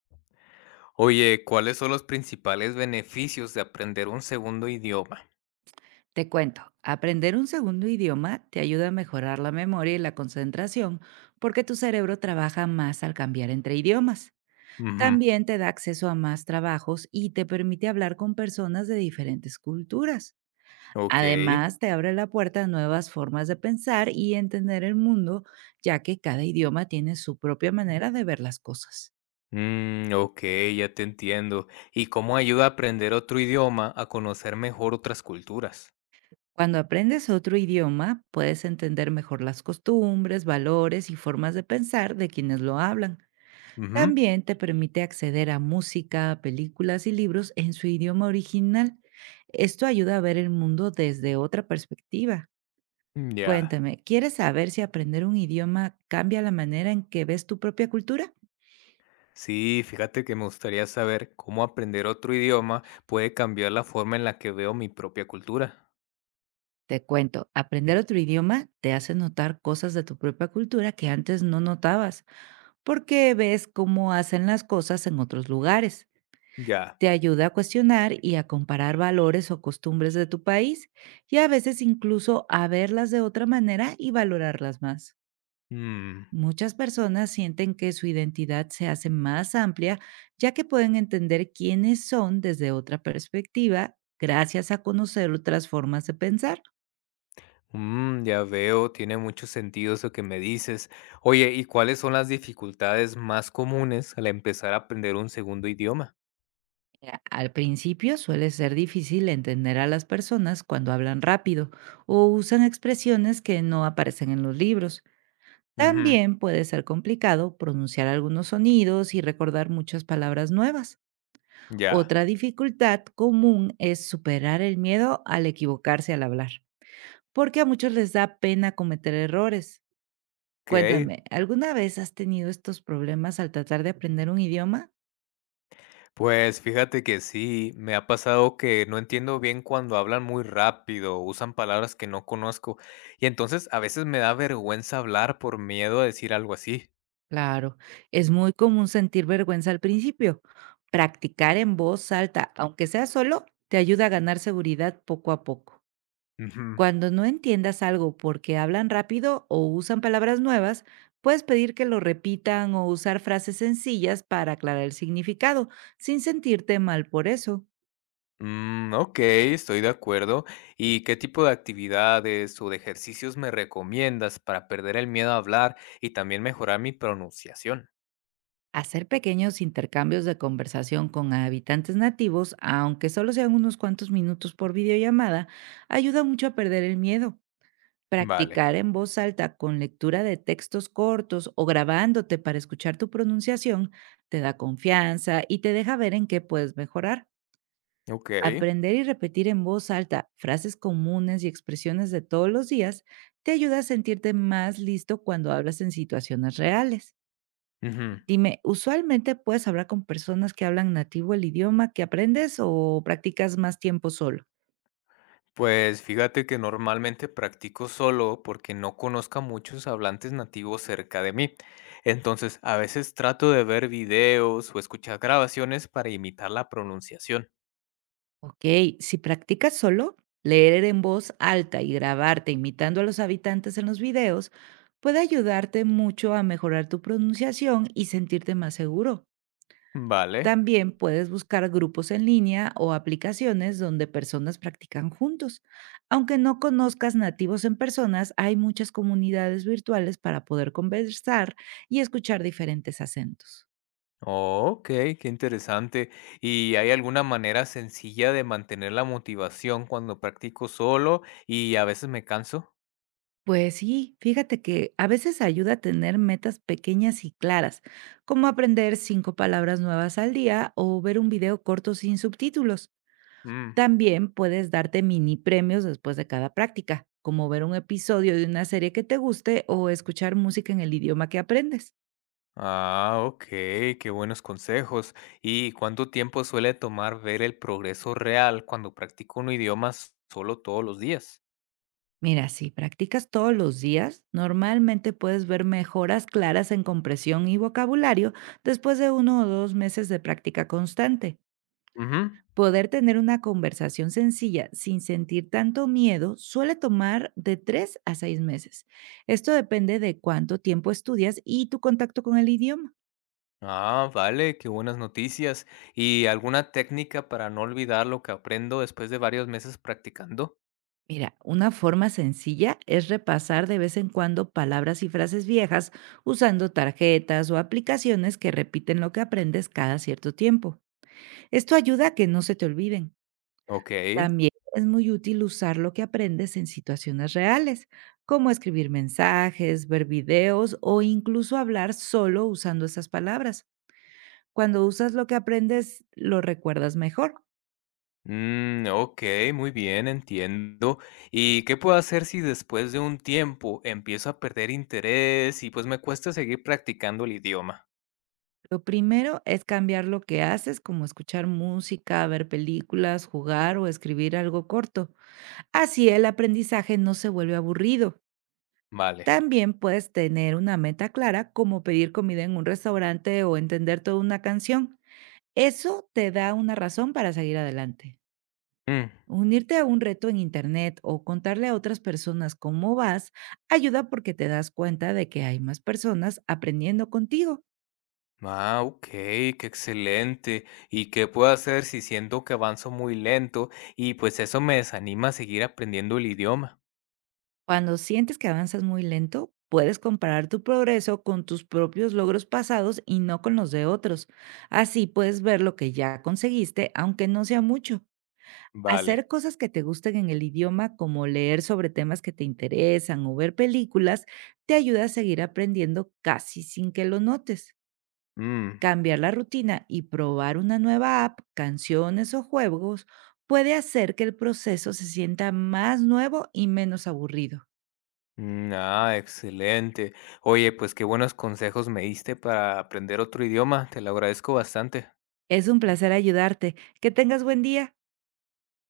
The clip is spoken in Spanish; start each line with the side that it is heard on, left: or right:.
left: Oye, ¿cuáles son los principales beneficios de aprender un segundo idioma?
right: Te cuento, aprender un segundo idioma te ayuda a mejorar la memoria y la concentración porque tu cerebro trabaja más al cambiar entre idiomas.
left: Ujú.
right: También te da acceso a más trabajos y te permite hablar con personas de diferentes culturas.
left: Ok.
right: Además, te abre la puerta a nuevas formas de pensar y entender el mundo, ya que cada idioma tiene su propia manera de ver las cosas.
left: Mm, ok, ya te entiendo. ¿Y cómo ayuda a aprender otro idioma a conocer mejor otras culturas?
right: Cuando aprendes otro idioma, puedes entender mejor las costumbres, valores y formas de pensar de quienes lo hablan.
left: Ujú,
right: También te permite acceder a música, películas y libros en su idioma original. Esto ayuda a ver el mundo desde otra perspectiva.
left: mm, ya.
right: Cuéntame, ¿quieres saber si aprender un idioma cambia la manera en que ves tu propia cultura?
left: Sí, fíjate que me gustaría saber cómo aprender otro idioma puede cambiar la forma en la que veo mi propia cultura.
right: Te cuento, aprender otro idioma te hace notar cosas de tu propia cultura que antes no notabas, porque ves cómo hacen las cosas en otros lugares.
left: Ya.
right: Te ayuda a cuestionar y a comparar valores o costumbres de tu país y a veces incluso a verlas de otra manera y valorarlas más.
left: Mm.
right: Muchas personas sienten que su identidad se hace más amplia ya que pueden entender quiénes son desde otra perspectiva gracias a conocer otras formas de pensar.
left: Mm, ya veo, tiene mucho sentido eso que me dices. Oye, ¿y cuáles son las dificultades más comunes al empezar a aprender un segundo idioma?
right: Mira, al principio suele ser difícil entender a las personas cuando hablan rápido o usan expresiones que no aparecen en los libros.
left: Ujú,
right: También puede ser complicado pronunciar algunos sonidos y recordar muchas palabras nuevas.
left: ya,
right: Otra dificultad común es superar el miedo al equivocarse al hablar, porque a muchos les da pena cometer errores.
left: ok.
right: Cuéntame, ¿alguna vez has tenido estos problemas al tratar de aprender un idioma?
left: Pues fíjate que sí, me ha pasado que no entiendo bien cuando hablan muy rápido, usan palabras que no conozco, y entonces a veces me da vergüenza hablar por miedo a decir algo así.
right: Claro, es muy común sentir vergüenza al principio. Practicar en voz alta, aunque sea solo, te ayuda a ganar seguridad poco a poco.
left: Ujú.
right: Cuando no entiendas algo porque hablan rápido o usan palabras nuevas, puedes pedir que lo repitan o usar frases sencillas para aclarar el significado, sin sentirte mal por eso.
left: Mm, ok, estoy de acuerdo. ¿Y qué tipo de actividades o de ejercicios me recomiendas para perder el miedo a hablar y también mejorar mi pronunciación?
right: Hacer pequeños intercambios de conversación con habitantes nativos, aunque solo sean unos cuantos minutos por videollamada, ayuda mucho a perder el miedo.
left: Vale,
right: Practicar en voz alta con lectura de textos cortos o grabándote para escuchar tu pronunciación te da confianza y te deja ver en qué puedes mejorar.
left: ok.
right: Aprender y repetir en voz alta frases comunes y expresiones de todos los días te ayuda a sentirte más listo cuando hablas en situaciones reales.
left: Ujú.
right: Dime, ¿usualmente puedes hablar con personas que hablan nativo el idioma que aprendes o practicas más tiempo solo?
left: Pues fíjate que normalmente practico solo porque no conozco a muchos hablantes nativos cerca de mí. Entonces, a veces trato de ver videos o escuchar grabaciones para imitar la pronunciación.
right: Ok, si practicas solo, leer en voz alta y grabarte imitando a los habitantes en los videos puede ayudarte mucho a mejorar tu pronunciación y sentirte más seguro.
left: Vale.
right: También puedes buscar grupos en línea o aplicaciones donde personas practican juntos. Aunque no conozcas nativos en personas, hay muchas comunidades virtuales para poder conversar y escuchar diferentes acentos.
left: Ok, qué interesante. ¿Y hay alguna manera sencilla de mantener la motivación cuando practico solo y a veces me canso?
right: Pues sí, fíjate que a veces ayuda a tener metas pequeñas y claras, como aprender cinco palabras nuevas al día o ver un video corto sin subtítulos.
left: Mm.
right: También puedes darte mini premios después de cada práctica, como ver un episodio de una serie que te guste o escuchar música en el idioma que aprendes.
left: Ah, ok, qué buenos consejos. ¿Y cuánto tiempo suele tomar ver el progreso real cuando practico un idioma solo todos los días?
right: Mira, si practicas todos los días, normalmente puedes ver mejoras claras en compresión y vocabulario después de 1 o 2 meses de práctica constante.
left: Ujú.
right: Poder tener una conversación sencilla sin sentir tanto miedo suele tomar de 3 a 6 meses. Esto depende de cuánto tiempo estudias y tu contacto con el idioma.
left: Ah, vale, qué buenas noticias. ¿Y alguna técnica para no olvidar lo que aprendo después de varios meses practicando?
right: Mira, una forma sencilla es repasar de vez en cuando palabras y frases viejas usando tarjetas o aplicaciones que repiten lo que aprendes cada cierto tiempo. Esto ayuda a que no se te olviden.
left: Ok.
right: También es muy útil usar lo que aprendes en situaciones reales, como escribir mensajes, ver videos o incluso hablar solo usando esas palabras. Cuando usas lo que aprendes, lo recuerdas mejor.
left: Mm, ok, muy bien, entiendo. ¿Y qué puedo hacer si después de un tiempo empiezo a perder interés y pues me cuesta seguir practicando el idioma?
right: Lo primero es cambiar lo que haces, como escuchar música, ver películas, jugar o escribir algo corto. Así el aprendizaje no se vuelve aburrido.
left: Vale.
right: También puedes tener una meta clara, como pedir comida en un restaurante o entender toda una canción. Eso te da una razón para seguir adelante.
left: Mm.
right: Unirte a un reto en internet o contarle a otras personas cómo vas ayuda porque te das cuenta de que hay más personas aprendiendo contigo.
left: Ah, ok, qué excelente. ¿Y qué puedo hacer si siento que avanzo muy lento y pues eso me desanima a seguir aprendiendo el idioma?
right: Cuando sientes que avanzas muy lento, puedes comparar tu progreso con tus propios logros pasados y no con los de otros. Así puedes ver lo que ya conseguiste, aunque no sea mucho.
left: Vale.
right: Hacer cosas que te gusten en el idioma, como leer sobre temas que te interesan o ver películas, te ayuda a seguir aprendiendo casi sin que lo notes.
left: Mm,
right: Cambiar la rutina y probar una nueva app, canciones o juegos puede hacer que el proceso se sienta más nuevo y menos aburrido.
left: mm, ah, excelente. Oye, pues qué buenos consejos me diste para aprender otro idioma. Te lo agradezco bastante.
right: Es un placer ayudarte. Que tengas buen día.